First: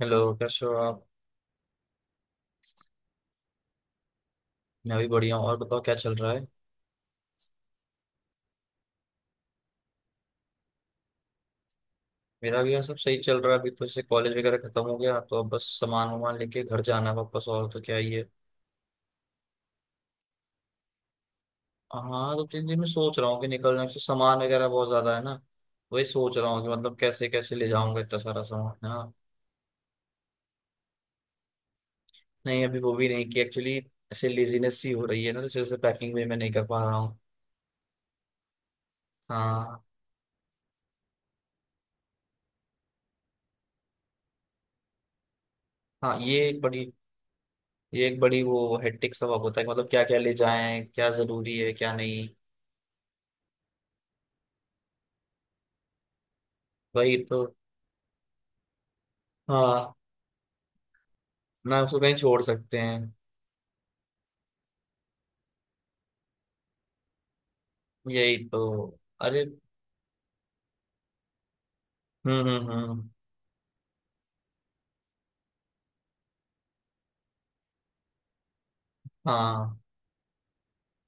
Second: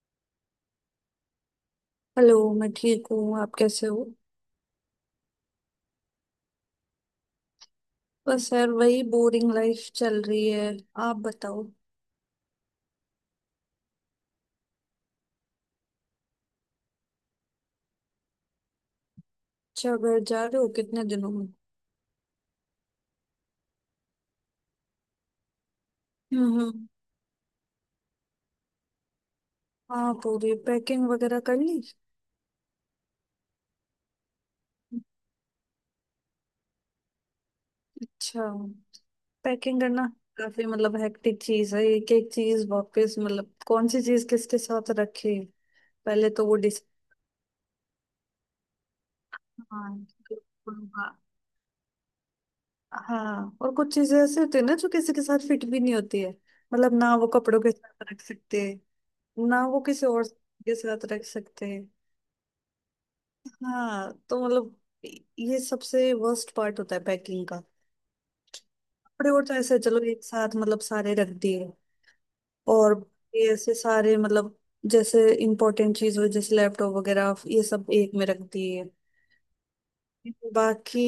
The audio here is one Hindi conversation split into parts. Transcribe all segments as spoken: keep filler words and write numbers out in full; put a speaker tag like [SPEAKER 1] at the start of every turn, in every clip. [SPEAKER 1] हेलो कैसे हो आप।
[SPEAKER 2] हेलो मैं ठीक हूँ। आप कैसे हो?
[SPEAKER 1] मैं भी बढ़िया हूँ, और बताओ क्या चल रहा है।
[SPEAKER 2] बस यार वही बोरिंग लाइफ चल रही है। आप बताओ।
[SPEAKER 1] मेरा भी यहाँ सब सही चल रहा है, अभी तो जैसे कॉलेज वगैरह खत्म हो गया तो अब बस सामान वामान लेके घर जाना है वापस, और तो क्या ही है।
[SPEAKER 2] अच्छा, घर जा रहे हो? कितने दिनों में?
[SPEAKER 1] हाँ, दो तीन दिन में सोच रहा हूँ कि निकलना है। जैसे सामान वगैरह बहुत ज्यादा है ना, वही सोच रहा
[SPEAKER 2] हम्म
[SPEAKER 1] हूँ कि
[SPEAKER 2] हम्म।
[SPEAKER 1] मतलब कैसे कैसे ले जाऊंगा इतना सारा सामान। हाँ।
[SPEAKER 2] हाँ, पूरी पैकिंग वगैरह कर ली?
[SPEAKER 1] नहीं अभी वो भी नहीं कि एक्चुअली ऐसे लेजीनेस सी हो रही है ना, तो जैसे पैकिंग भी मैं नहीं कर पा रहा हूँ।
[SPEAKER 2] अच्छा। पैकिंग
[SPEAKER 1] हाँ।
[SPEAKER 2] करना काफी मतलब हेक्टिक चीज है, एक एक चीज वापस मतलब कौन सी चीज किसके साथ रखे।
[SPEAKER 1] हाँ,
[SPEAKER 2] पहले
[SPEAKER 1] ये
[SPEAKER 2] तो वो
[SPEAKER 1] एक
[SPEAKER 2] डिस।
[SPEAKER 1] बड़ी ये एक बड़ी वो हेक्टिक सबक होता है कि मतलब क्या
[SPEAKER 2] हाँ
[SPEAKER 1] क्या ले जाएं, क्या जरूरी है क्या नहीं।
[SPEAKER 2] हाँ, और कुछ चीजें ऐसी होती है ना जो किसी के साथ फिट भी नहीं होती है। मतलब ना
[SPEAKER 1] वही
[SPEAKER 2] वो
[SPEAKER 1] तो।
[SPEAKER 2] कपड़ों के साथ रख सकते, ना वो
[SPEAKER 1] हाँ,
[SPEAKER 2] किसी और के साथ रख सकते
[SPEAKER 1] ना
[SPEAKER 2] हैं।
[SPEAKER 1] उसको कहीं छोड़ सकते हैं।
[SPEAKER 2] हाँ तो मतलब ये सबसे वर्स्ट पार्ट होता है पैकिंग का।
[SPEAKER 1] यही तो।
[SPEAKER 2] कपड़े
[SPEAKER 1] अरे।
[SPEAKER 2] और तो ऐसे चलो एक साथ मतलब सारे रख दिए।
[SPEAKER 1] हम्म हम्म
[SPEAKER 2] और
[SPEAKER 1] हम्म।
[SPEAKER 2] ये ऐसे सारे मतलब जैसे इम्पोर्टेंट चीज हो, जैसे लैपटॉप वगैरह, ये सब एक में रख दिए।
[SPEAKER 1] हाँ,
[SPEAKER 2] बाकी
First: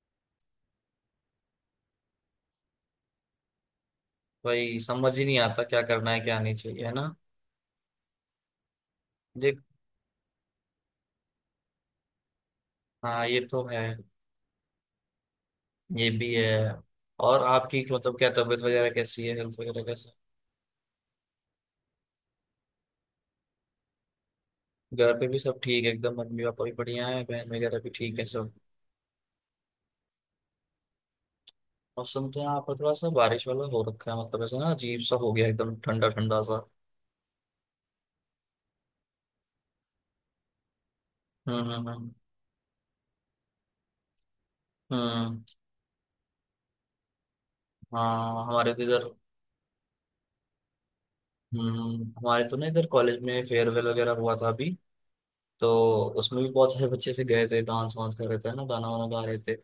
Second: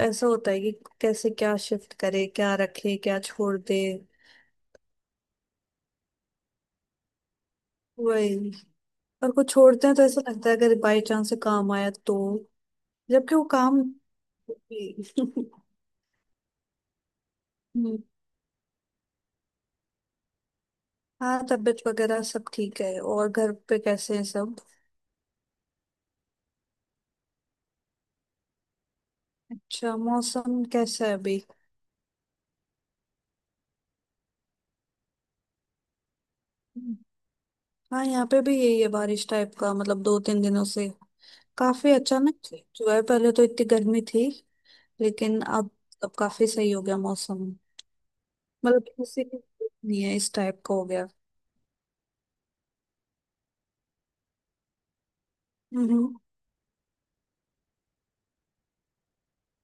[SPEAKER 2] ऐसा होता है कि कैसे क्या शिफ्ट करे, क्या रखे, क्या छोड़ दे।
[SPEAKER 1] वही समझ ही नहीं आता क्या करना है क्या नहीं चाहिए, है ना।
[SPEAKER 2] वही। और कुछ
[SPEAKER 1] देख।
[SPEAKER 2] छोड़ते हैं तो ऐसा लगता है अगर बाई चांस से काम आया तो।
[SPEAKER 1] हाँ
[SPEAKER 2] जबकि
[SPEAKER 1] ये
[SPEAKER 2] वो
[SPEAKER 1] तो है।
[SPEAKER 2] काम
[SPEAKER 1] ये भी है। और आपकी
[SPEAKER 2] हम्म।
[SPEAKER 1] मतलब क्या तबीयत वगैरह कैसी है, हेल्थ वगैरह कैसा है?
[SPEAKER 2] हाँ, तबीयत वगैरह सब ठीक है। और घर पे कैसे हैं सब?
[SPEAKER 1] घर पे भी सब ठीक है एकदम, मम्मी पापा भी बढ़िया है, बहन वगैरह भी ठीक है सब।
[SPEAKER 2] अच्छा, मौसम कैसा है अभी?
[SPEAKER 1] और सुनते हैं यहाँ पर थोड़ा सा बारिश वाला हो रखा है, मतलब ऐसा ना अजीब सा हो गया, एकदम ठंडा ठंडा सा।
[SPEAKER 2] हाँ, यहाँ पे भी यही है, बारिश टाइप का। मतलब दो तीन दिनों से
[SPEAKER 1] हम्म हम्म
[SPEAKER 2] काफी
[SPEAKER 1] हम्म
[SPEAKER 2] अचानक से जो है। पहले तो इतनी गर्मी थी,
[SPEAKER 1] हम्म।
[SPEAKER 2] लेकिन अब अब काफी सही हो गया मौसम।
[SPEAKER 1] हाँ हमारे तो
[SPEAKER 2] मतलब
[SPEAKER 1] इधर।
[SPEAKER 2] किसी की जरूरत नहीं है, इस टाइप का हो गया।
[SPEAKER 1] हम्म, हमारे तो ना इधर कॉलेज में फेयरवेल वगैरह हुआ था अभी, तो
[SPEAKER 2] हम्म।
[SPEAKER 1] उसमें भी बहुत सारे बच्चे से गए थे, डांस वांस कर रहे थे ना, गाना वाना गा रहे थे।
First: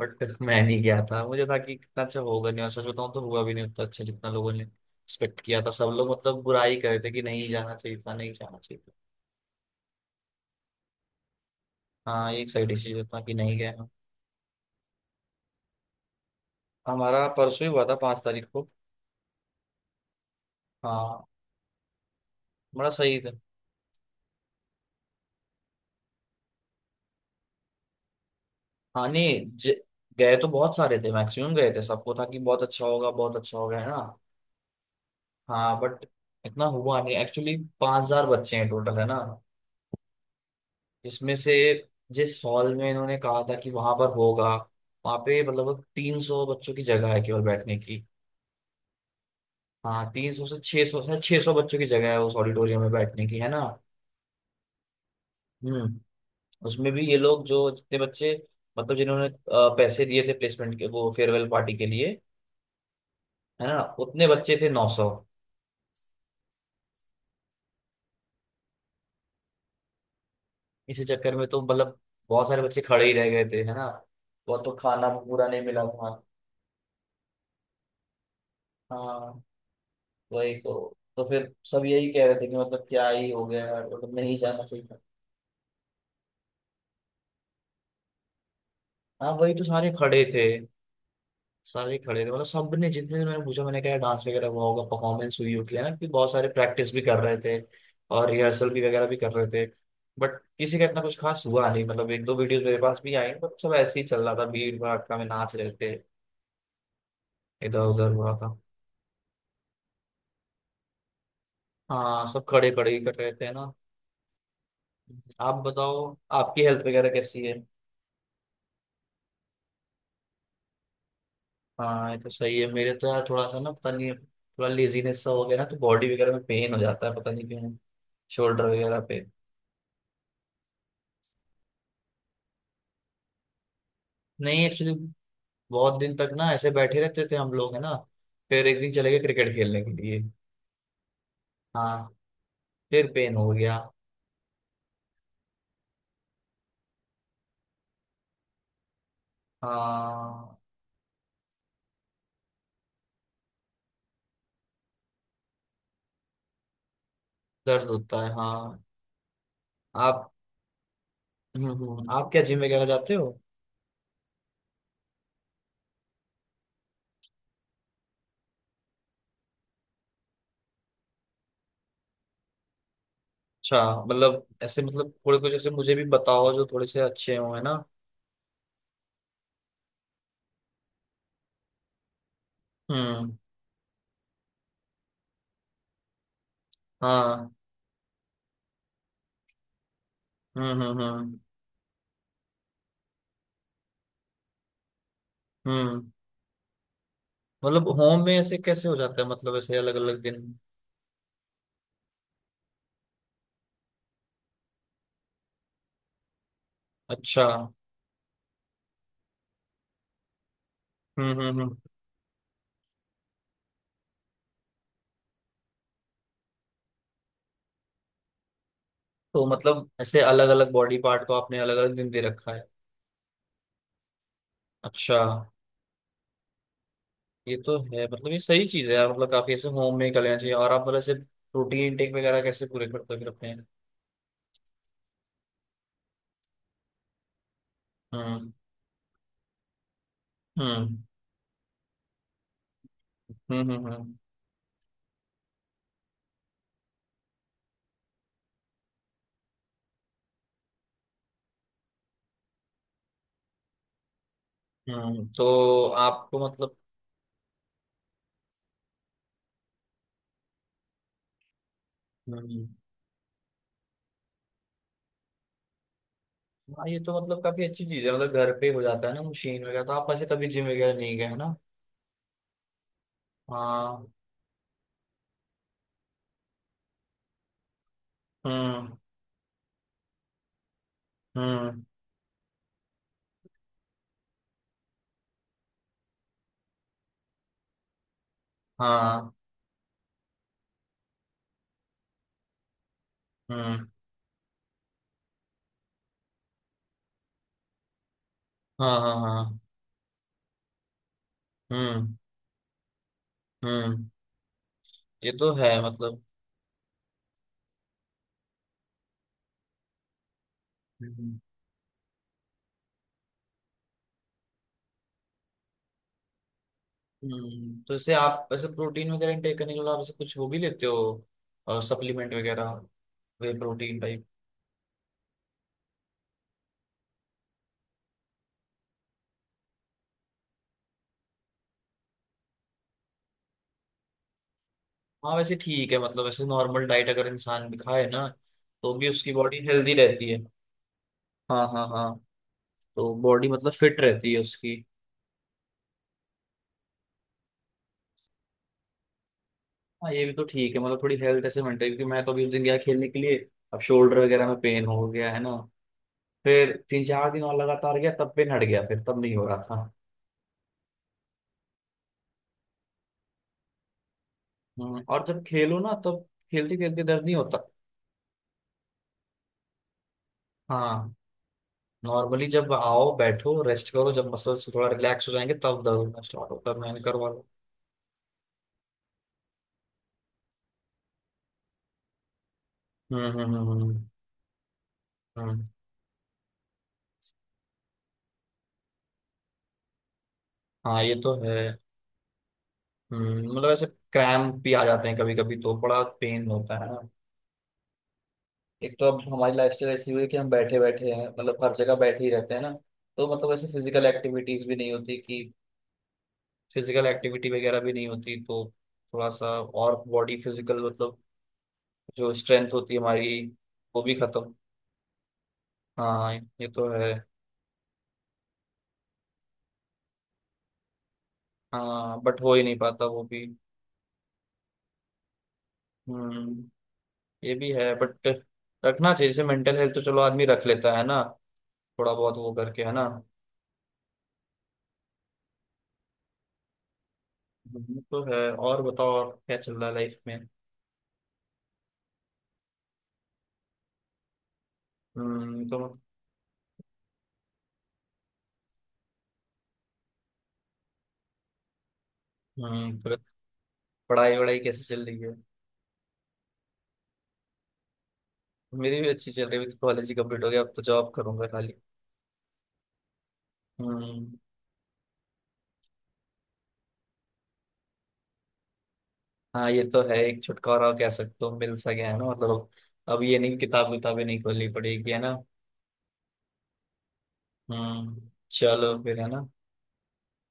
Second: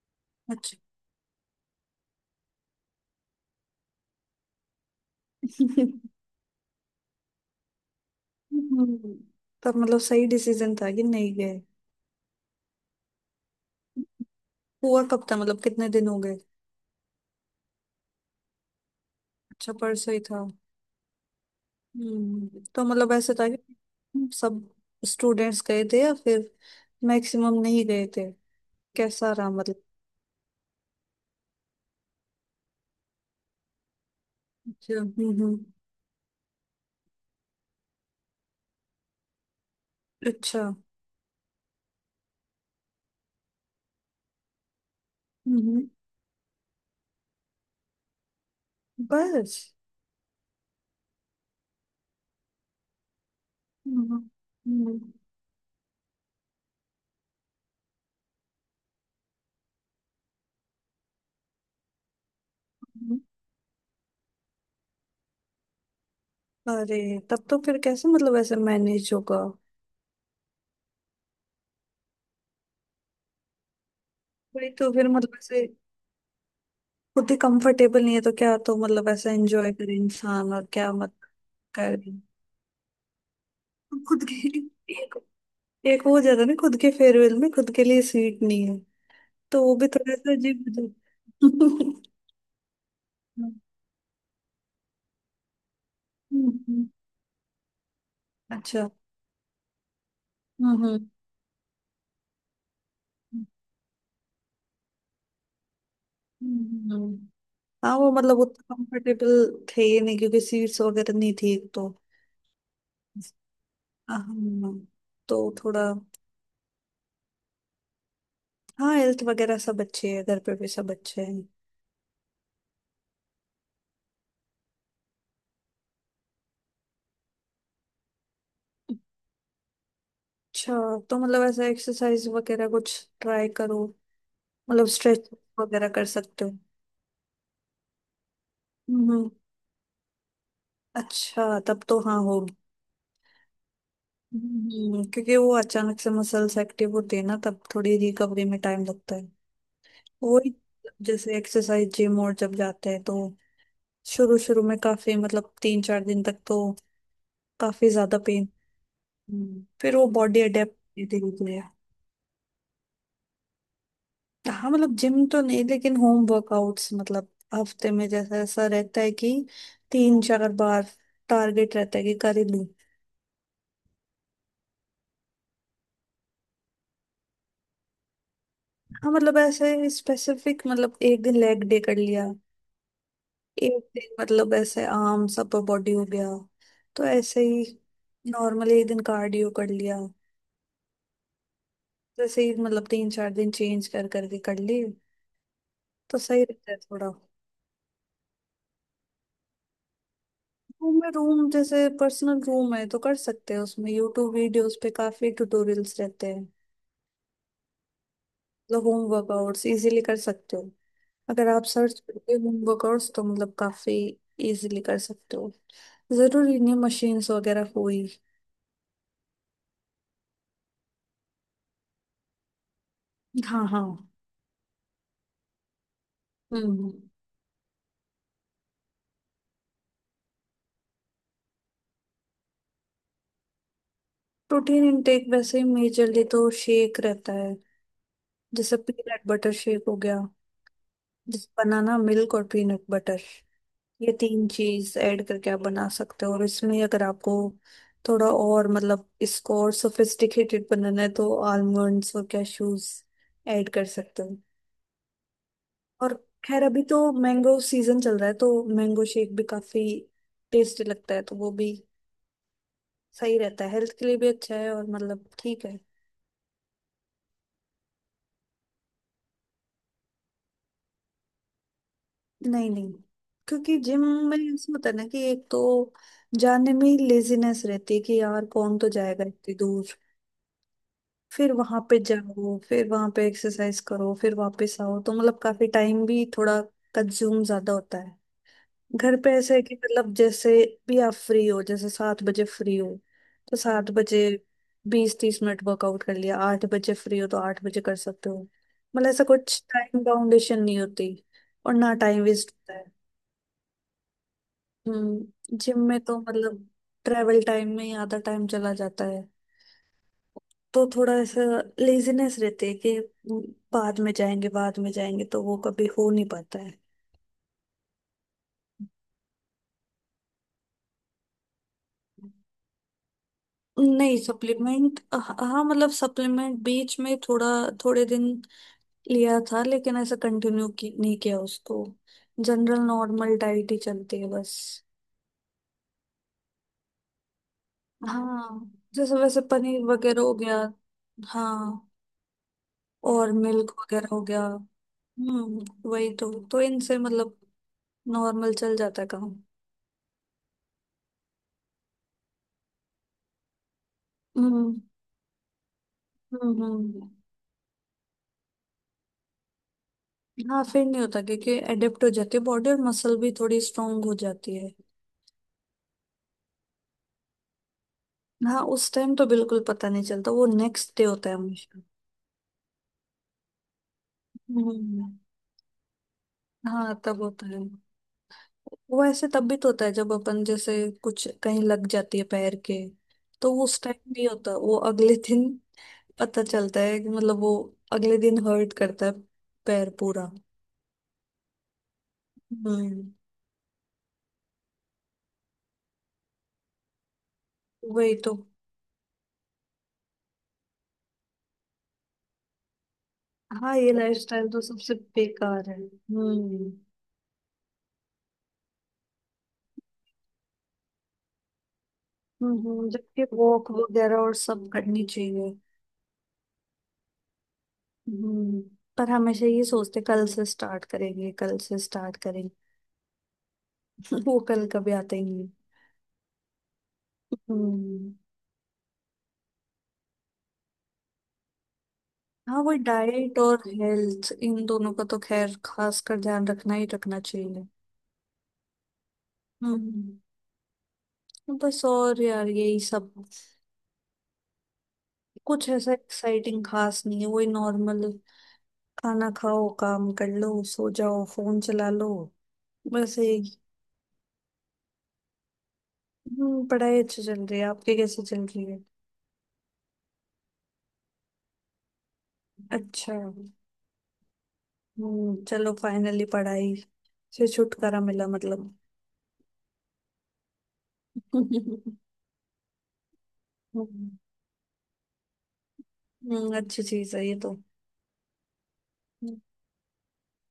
[SPEAKER 1] बट मैं
[SPEAKER 2] अच्छा।
[SPEAKER 1] नहीं गया था, मुझे था कि कितना अच्छा होगा नहीं, और सच बताऊं तो हुआ भी नहीं उतना अच्छा जितना लोगों ने एक्सपेक्ट किया था, सब लोग मतलब बुराई कर रहे थे कि नहीं जाना चाहिए था, नहीं जाना चाहिए था।
[SPEAKER 2] हम्म, तब मतलब सही डिसीजन था कि नहीं गए।
[SPEAKER 1] हाँ ये एक सही डिसीजन था कि नहीं गया हम।
[SPEAKER 2] हुआ कब था? मतलब कितने दिन हो गए?
[SPEAKER 1] हमारा परसों ही हुआ था, पांच तारीख को।
[SPEAKER 2] अच्छा, परसों ही था।
[SPEAKER 1] हाँ।
[SPEAKER 2] हम्म, तो
[SPEAKER 1] बड़ा
[SPEAKER 2] मतलब
[SPEAKER 1] सही था।
[SPEAKER 2] ऐसे था कि सब स्टूडेंट्स गए थे, या फिर मैक्सिमम नहीं गए थे?
[SPEAKER 1] हाँ,
[SPEAKER 2] कैसा
[SPEAKER 1] नहीं,
[SPEAKER 2] रहा
[SPEAKER 1] ज-
[SPEAKER 2] मतलब?
[SPEAKER 1] गए तो बहुत सारे थे, मैक्सिमम गए थे, सबको था कि बहुत अच्छा होगा बहुत अच्छा होगा है ना।
[SPEAKER 2] अच्छा। हम्म हम्म।
[SPEAKER 1] हाँ बट इतना हुआ नहीं एक्चुअली, पांच हजार बच्चे हैं टोटल है ना।
[SPEAKER 2] अच्छा।
[SPEAKER 1] जिसमें से जिस हॉल में इन्होंने कहा था कि वहां पर होगा, वहां पे मतलब
[SPEAKER 2] हम्म।
[SPEAKER 1] तीन सौ बच्चों की जगह है केवल बैठने की।
[SPEAKER 2] बस।
[SPEAKER 1] हाँ, तीन सौ से छह सौ से छह सौ बच्चों की जगह है उस ऑडिटोरियम में बैठने की, है ना।
[SPEAKER 2] हम्म हम्म,
[SPEAKER 1] हम्म। उसमें भी ये लोग जो जितने बच्चे मतलब जिन्होंने अ, पैसे दिए थे प्लेसमेंट के, वो फेयरवेल पार्टी के लिए,
[SPEAKER 2] हम्म।
[SPEAKER 1] है ना, उतने बच्चे थे नौ सौ।
[SPEAKER 2] अरे, तब तो फिर कैसे मतलब ऐसे मैनेज होगा?
[SPEAKER 1] इसी चक्कर में तो मतलब बहुत सारे बच्चे खड़े ही रह गए थे, है ना। वो
[SPEAKER 2] वही
[SPEAKER 1] तो
[SPEAKER 2] तो।
[SPEAKER 1] खाना
[SPEAKER 2] फिर
[SPEAKER 1] भी
[SPEAKER 2] मतलब
[SPEAKER 1] पूरा नहीं
[SPEAKER 2] ऐसे
[SPEAKER 1] मिला था।
[SPEAKER 2] खुद ही कंफर्टेबल नहीं है तो क्या तो मतलब ऐसा
[SPEAKER 1] हाँ
[SPEAKER 2] एंजॉय करे इंसान,
[SPEAKER 1] वही
[SPEAKER 2] और
[SPEAKER 1] तो
[SPEAKER 2] क्या मत
[SPEAKER 1] तो फिर सब यही
[SPEAKER 2] करे।
[SPEAKER 1] कह रहे थे कि मतलब क्या ही हो गया यार, मतलब
[SPEAKER 2] खुद
[SPEAKER 1] नहीं
[SPEAKER 2] के
[SPEAKER 1] जाना चाहिए
[SPEAKER 2] लिए
[SPEAKER 1] था।
[SPEAKER 2] एक, एक वो हो जाता है ना, खुद के फेयरवेल में खुद के लिए सीट नहीं है,
[SPEAKER 1] हाँ वही
[SPEAKER 2] तो
[SPEAKER 1] तो,
[SPEAKER 2] वो भी
[SPEAKER 1] सारे
[SPEAKER 2] थोड़ा
[SPEAKER 1] खड़े
[SPEAKER 2] सा
[SPEAKER 1] थे।
[SPEAKER 2] अजीब हो
[SPEAKER 1] सारे
[SPEAKER 2] जाता
[SPEAKER 1] खड़े थे, मतलब सबने जितने से मैंने
[SPEAKER 2] है।
[SPEAKER 1] पूछा, मैंने कहा डांस वगैरह हुआ होगा, परफॉर्मेंस हुई होगी है ना, कि बहुत सारे
[SPEAKER 2] हम्म,
[SPEAKER 1] प्रैक्टिस भी कर रहे थे, और रिहर्सल भी
[SPEAKER 2] अच्छा।
[SPEAKER 1] वगैरह भी कर रहे थे। बट किसी का
[SPEAKER 2] हम्म,
[SPEAKER 1] इतना कुछ खास हुआ नहीं, मतलब एक दो वीडियोस मेरे पास भी आई बट सब ऐसे ही चल रहा था, भीड़ भड़का में नाच रहे थे,
[SPEAKER 2] हम्म, हम्म।
[SPEAKER 1] इधर
[SPEAKER 2] हाँ, वो
[SPEAKER 1] उधर हुआ
[SPEAKER 2] मतलब
[SPEAKER 1] था।
[SPEAKER 2] उतना कंफर्टेबल थे ही नहीं क्योंकि सीट्स वगैरह नहीं थी एक तो।
[SPEAKER 1] हाँ सब खड़े खड़े ही कर रहे थे ना।
[SPEAKER 2] हाँ, तो
[SPEAKER 1] आप
[SPEAKER 2] थोड़ा।
[SPEAKER 1] बताओ, आपकी हेल्थ वगैरह कैसी है।
[SPEAKER 2] हाँ, हेल्थ वगैरह सब अच्छे है, घर पे भी सब अच्छे हैं।
[SPEAKER 1] हाँ ये तो सही है, मेरे तो यार थोड़ा सा ना पता नहीं थोड़ा लेजीनेस सा हो गया ना, तो बॉडी वगैरह में पेन हो जाता है, पता नहीं क्यों, शोल्डर वगैरह पे।
[SPEAKER 2] अच्छा, तो मतलब ऐसा एक्सरसाइज वगैरह कुछ ट्राई करो।
[SPEAKER 1] नहीं
[SPEAKER 2] मतलब
[SPEAKER 1] एक्चुअली
[SPEAKER 2] स्ट्रेच वगैरह
[SPEAKER 1] बहुत
[SPEAKER 2] कर
[SPEAKER 1] दिन तक
[SPEAKER 2] सकते हो।
[SPEAKER 1] ना ऐसे बैठे रहते थे हम लोग है ना। फिर एक दिन चले गए
[SPEAKER 2] हम्म।
[SPEAKER 1] क्रिकेट खेलने के लिए।
[SPEAKER 2] अच्छा, तब तो
[SPEAKER 1] हाँ।
[SPEAKER 2] हाँ, हो।
[SPEAKER 1] फिर पेन हो गया।
[SPEAKER 2] हम्म, क्योंकि वो अचानक से मसल्स एक्टिव होते हैं ना, तब थोड़ी रिकवरी में टाइम लगता है। वही,
[SPEAKER 1] हाँ
[SPEAKER 2] जैसे एक्सरसाइज जिम और जब जाते हैं तो शुरू शुरू में काफी मतलब तीन चार दिन तक तो
[SPEAKER 1] दर्द
[SPEAKER 2] काफी ज्यादा
[SPEAKER 1] होता है।
[SPEAKER 2] पेन।
[SPEAKER 1] हाँ।
[SPEAKER 2] फिर वो
[SPEAKER 1] आप।
[SPEAKER 2] बॉडी अडेप्ट धीरे धीरे।
[SPEAKER 1] हम्म हम्म, आप क्या जिम वगैरह जाते हो।
[SPEAKER 2] हाँ, मतलब जिम तो नहीं लेकिन होम वर्कआउट्स मतलब हफ्ते में जैसा ऐसा रहता है कि तीन चार बार टारगेट रहता है कि कर ही लूं।
[SPEAKER 1] अच्छा। मतलब ऐसे मतलब थोड़े कुछ ऐसे मुझे भी बताओ जो थोड़े से अच्छे हो है ना।
[SPEAKER 2] हाँ, मतलब ऐसे स्पेसिफिक, मतलब एक दिन लेग डे कर लिया,
[SPEAKER 1] हम्म।
[SPEAKER 2] एक दिन मतलब ऐसे आर्म्स अपर बॉडी हो गया, तो ऐसे
[SPEAKER 1] हाँ।
[SPEAKER 2] ही। नॉर्मली एक दिन कार्डियो कर लिया,
[SPEAKER 1] हम्म हम्म हम्म।
[SPEAKER 2] जैसे ही मतलब तीन चार दिन चेंज कर करके कर लिए
[SPEAKER 1] हम्म।
[SPEAKER 2] तो सही रहता है थोड़ा।
[SPEAKER 1] मतलब होम में ऐसे कैसे हो जाता है, मतलब ऐसे अलग अलग दिन।
[SPEAKER 2] रूम में, रूम जैसे पर्सनल रूम है तो कर सकते हैं, उसमें यूट्यूब वीडियोस पे काफी ट्यूटोरियल्स रहते हैं।
[SPEAKER 1] अच्छा।
[SPEAKER 2] मतलब होम वर्कआउट्स इजीली कर सकते हो।
[SPEAKER 1] हम्म
[SPEAKER 2] अगर
[SPEAKER 1] हम्म
[SPEAKER 2] आप
[SPEAKER 1] हम्म।
[SPEAKER 2] सर्च करते हो होम वर्कआउट्स तो मतलब काफी इजीली कर सकते हो। जरूरी नहीं मशीन्स वगैरह हो ही।
[SPEAKER 1] तो मतलब ऐसे अलग अलग बॉडी पार्ट को आपने अलग अलग दिन दे रखा है।
[SPEAKER 2] हाँ हाँ।
[SPEAKER 1] अच्छा।
[SPEAKER 2] हम्म हम्म।
[SPEAKER 1] ये तो है, मतलब ये सही चीज है यार, मतलब काफी ऐसे होम में ही कर लेना चाहिए। और आप मतलब ऐसे प्रोटीन इनटेक वगैरह कैसे पूरे करते हो फिर अपने।
[SPEAKER 2] प्रोटीन इनटेक वैसे मेजरली तो शेक रहता है,
[SPEAKER 1] हम्म।
[SPEAKER 2] जैसे पीनट बटर शेक हो गया,
[SPEAKER 1] हम्म।
[SPEAKER 2] जैसे बनाना मिल्क और पीनट बटर,
[SPEAKER 1] हम्म। हम्म।
[SPEAKER 2] ये
[SPEAKER 1] हम्म
[SPEAKER 2] तीन चीज ऐड करके आप बना सकते हो। और इसमें अगर आपको थोड़ा और मतलब इसको और सोफिस्टिकेटेड बनाना है तो आलमंड्स और कैशूज ऐड कर सकते हो।
[SPEAKER 1] हम्म, तो
[SPEAKER 2] और
[SPEAKER 1] आपको
[SPEAKER 2] खैर
[SPEAKER 1] मतलब।
[SPEAKER 2] अभी तो मैंगो सीजन चल रहा है, तो मैंगो शेक भी काफी टेस्टी लगता है, तो वो भी
[SPEAKER 1] हम्म।
[SPEAKER 2] सही रहता है, हेल्थ के लिए भी अच्छा है, और मतलब ठीक है।
[SPEAKER 1] हाँ ये तो मतलब काफी अच्छी चीज है, मतलब घर पे हो जाता है ना मशीन वगैरह, तो आप ऐसे कभी जिम वगैरह नहीं गए है ना।
[SPEAKER 2] नहीं नहीं, क्योंकि जिम
[SPEAKER 1] हाँ।
[SPEAKER 2] में ऐसा होता है ना कि एक तो जाने में ही लेजीनेस रहती है कि यार कौन तो
[SPEAKER 1] हम्म
[SPEAKER 2] जाएगा इतनी दूर, फिर वहां
[SPEAKER 1] हम्म।
[SPEAKER 2] पे जाओ, फिर वहां पे एक्सरसाइज करो, फिर वापस आओ, तो मतलब काफी टाइम भी थोड़ा कंज्यूम ज्यादा होता है। घर पे
[SPEAKER 1] हाँ।
[SPEAKER 2] ऐसा है कि मतलब जैसे भी आप फ्री हो, जैसे सात बजे फ्री हो तो
[SPEAKER 1] हम्म।
[SPEAKER 2] सात बजे बीस तीस मिनट वर्कआउट कर लिया, आठ बजे फ्री हो तो आठ बजे कर सकते हो।
[SPEAKER 1] हाँ
[SPEAKER 2] मतलब
[SPEAKER 1] हाँ
[SPEAKER 2] ऐसा
[SPEAKER 1] हाँ हाँ।
[SPEAKER 2] कुछ टाइम बाउंडेशन नहीं होती, और ना
[SPEAKER 1] हम्म
[SPEAKER 2] टाइम वेस्ट।
[SPEAKER 1] हम्म। ये तो
[SPEAKER 2] हम्म,
[SPEAKER 1] है
[SPEAKER 2] जिम में तो
[SPEAKER 1] मतलब।
[SPEAKER 2] मतलब ट्रेवल टाइम में ही आधा टाइम चला जाता है, तो थोड़ा
[SPEAKER 1] हम्म।
[SPEAKER 2] ऐसा लेजीनेस रहती है कि हम्म, बाद में जाएंगे, बाद में जाएंगे, तो वो कभी हो नहीं पाता है।
[SPEAKER 1] हम्म, तो जैसे आप वैसे प्रोटीन वगैरह इनटेक करने के बाद आप जैसे कुछ हो भी लेते हो और सप्लीमेंट वगैरह, वे प्रोटीन
[SPEAKER 2] नहीं,
[SPEAKER 1] टाइप।
[SPEAKER 2] सप्लीमेंट हाँ मतलब सप्लीमेंट बीच में थोड़ा, थोड़े दिन लिया था लेकिन ऐसा कंटिन्यू की, नहीं किया उसको। जनरल नॉर्मल डाइट ही चलती है बस।
[SPEAKER 1] हाँ वैसे ठीक है, मतलब वैसे नॉर्मल डाइट अगर इंसान भी खाए ना
[SPEAKER 2] हाँ,
[SPEAKER 1] तो भी
[SPEAKER 2] जैसे
[SPEAKER 1] उसकी
[SPEAKER 2] वैसे
[SPEAKER 1] बॉडी
[SPEAKER 2] पनीर
[SPEAKER 1] हेल्दी
[SPEAKER 2] वगैरह
[SPEAKER 1] रहती
[SPEAKER 2] हो
[SPEAKER 1] है।
[SPEAKER 2] गया,
[SPEAKER 1] हाँ हाँ
[SPEAKER 2] हाँ,
[SPEAKER 1] हाँ। तो
[SPEAKER 2] और
[SPEAKER 1] बॉडी
[SPEAKER 2] मिल्क
[SPEAKER 1] मतलब फिट
[SPEAKER 2] वगैरह हो
[SPEAKER 1] रहती है
[SPEAKER 2] गया।
[SPEAKER 1] उसकी।
[SPEAKER 2] हम्म, वही तो। तो इनसे मतलब नॉर्मल चल जाता है काम।
[SPEAKER 1] हाँ ये भी तो ठीक है, मतलब थोड़ी हेल्थ ऐसे मेंटेन, क्योंकि मैं तो अभी उस दिन गया खेलने के लिए, अब शोल्डर वगैरह में
[SPEAKER 2] हम्म
[SPEAKER 1] पेन हो गया है ना।
[SPEAKER 2] हम्म
[SPEAKER 1] फिर तीन
[SPEAKER 2] हम्म।
[SPEAKER 1] चार दिन और लगातार गया तब पेन हट गया, फिर तब नहीं हो रहा।
[SPEAKER 2] हाँ, फिर नहीं होता क्योंकि एडेप्ट हो जाती है बॉडी, और मसल भी थोड़ी स्ट्रांग हो जाती है।
[SPEAKER 1] हम्म, और जब खेलो ना, तब खेलते खेलते दर्द नहीं होता।
[SPEAKER 2] हाँ, उस टाइम तो बिल्कुल पता नहीं चलता, वो नेक्स्ट डे
[SPEAKER 1] हाँ।
[SPEAKER 2] होता है हमेशा।
[SPEAKER 1] नॉर्मली जब आओ बैठो रेस्ट करो, जब मसल्स थोड़ा
[SPEAKER 2] हम्म।
[SPEAKER 1] रिलैक्स हो जाएंगे तब दर्द होना स्टार्ट होता है, मैंने
[SPEAKER 2] हाँ, तब
[SPEAKER 1] करवा लो।
[SPEAKER 2] होता है। वो ऐसे तब भी तो होता है जब अपन जैसे कुछ कहीं लग जाती है पैर के,
[SPEAKER 1] हम्म
[SPEAKER 2] तो
[SPEAKER 1] हम्म
[SPEAKER 2] वो
[SPEAKER 1] हम्म
[SPEAKER 2] उस
[SPEAKER 1] हम्म,
[SPEAKER 2] टाइम नहीं होता, वो अगले दिन
[SPEAKER 1] हम्म,
[SPEAKER 2] पता चलता है कि मतलब वो अगले दिन हर्ट करता है, पैर पूरा।
[SPEAKER 1] हाँ ये तो है।
[SPEAKER 2] हम्म,
[SPEAKER 1] हम्म, मतलब ऐसे क्रैम्प भी आ जाते हैं कभी कभी, तो बड़ा पेन होता है ना।
[SPEAKER 2] वही तो।
[SPEAKER 1] एक तो अब हमारी लाइफस्टाइल ऐसी हुई है कि हम बैठे बैठे हैं, मतलब हर जगह बैठे ही रहते हैं ना, तो मतलब ऐसे
[SPEAKER 2] हाँ, ये
[SPEAKER 1] फिजिकल
[SPEAKER 2] लाइफस्टाइल तो
[SPEAKER 1] एक्टिविटीज भी नहीं
[SPEAKER 2] सबसे
[SPEAKER 1] होती कि
[SPEAKER 2] बेकार है। हम्म।
[SPEAKER 1] फिजिकल एक्टिविटी वगैरह भी नहीं होती, तो थोड़ा सा और बॉडी फिजिकल मतलब जो स्ट्रेंथ
[SPEAKER 2] हम्म,
[SPEAKER 1] होती है
[SPEAKER 2] जबकि
[SPEAKER 1] हमारी
[SPEAKER 2] वॉक
[SPEAKER 1] वो भी
[SPEAKER 2] वगैरह और
[SPEAKER 1] खत्म।
[SPEAKER 2] सब करनी चाहिए।
[SPEAKER 1] हाँ ये तो है।
[SPEAKER 2] हम्म, पर हमेशा ये सोचते कल से स्टार्ट करेंगे, कल से स्टार्ट
[SPEAKER 1] हाँ बट
[SPEAKER 2] करेंगे।
[SPEAKER 1] हो ही नहीं पाता वो भी।
[SPEAKER 2] वो कल कभी आते ही नहीं।
[SPEAKER 1] हम्म, ये भी है,
[SPEAKER 2] हम्म।
[SPEAKER 1] बट रखना चाहिए, जैसे मेंटल हेल्थ तो चलो आदमी रख लेता है ना, थोड़ा बहुत वो
[SPEAKER 2] हाँ, वो
[SPEAKER 1] करके है ना।
[SPEAKER 2] डाइट और हेल्थ इन दोनों का तो खैर खास कर ध्यान रखना ही रखना चाहिए।
[SPEAKER 1] हम्म, तो है। और बताओ और क्या चल रहा है
[SPEAKER 2] हम्म,
[SPEAKER 1] लाइफ में।
[SPEAKER 2] बस और यार यही सब।
[SPEAKER 1] हम्म
[SPEAKER 2] कुछ
[SPEAKER 1] तो।
[SPEAKER 2] ऐसा एक्साइटिंग खास नहीं है, वही नॉर्मल। खाना खाओ, काम कर लो, सो जाओ, फोन चला लो,
[SPEAKER 1] हम्म, तो
[SPEAKER 2] बस। एक
[SPEAKER 1] पढ़ाई वढ़ाई कैसे चल रही है।
[SPEAKER 2] हम्म, पढ़ाई अच्छी चल रही है। आपकी कैसी चल रही है?
[SPEAKER 1] मेरी भी अच्छी चल रही है, अभी तो कॉलेज ही कंप्लीट हो गया, अब तो जॉब करूंगा खाली।
[SPEAKER 2] अच्छा।
[SPEAKER 1] हम्म।
[SPEAKER 2] हम्म, चलो फाइनली पढ़ाई से छुटकारा मिला मतलब।
[SPEAKER 1] हाँ ये तो है, एक छुटकारा कह सकते हो मिल सा
[SPEAKER 2] हम्म।
[SPEAKER 1] गया है ना, मतलब अब ये नहीं किताब किताबें नहीं खोलनी पड़ेगी है ना।
[SPEAKER 2] हम्म, अच्छी चीज है ये तो।
[SPEAKER 1] हम्म। चलो फिर है
[SPEAKER 2] हम्म,
[SPEAKER 1] ना।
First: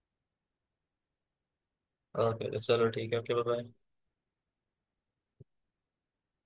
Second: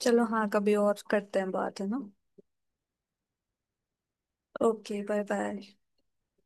[SPEAKER 2] चलो हाँ, कभी और करते हैं बात, है ना?
[SPEAKER 1] ओके चलो ठीक है, okay bye.
[SPEAKER 2] Okay bye bye.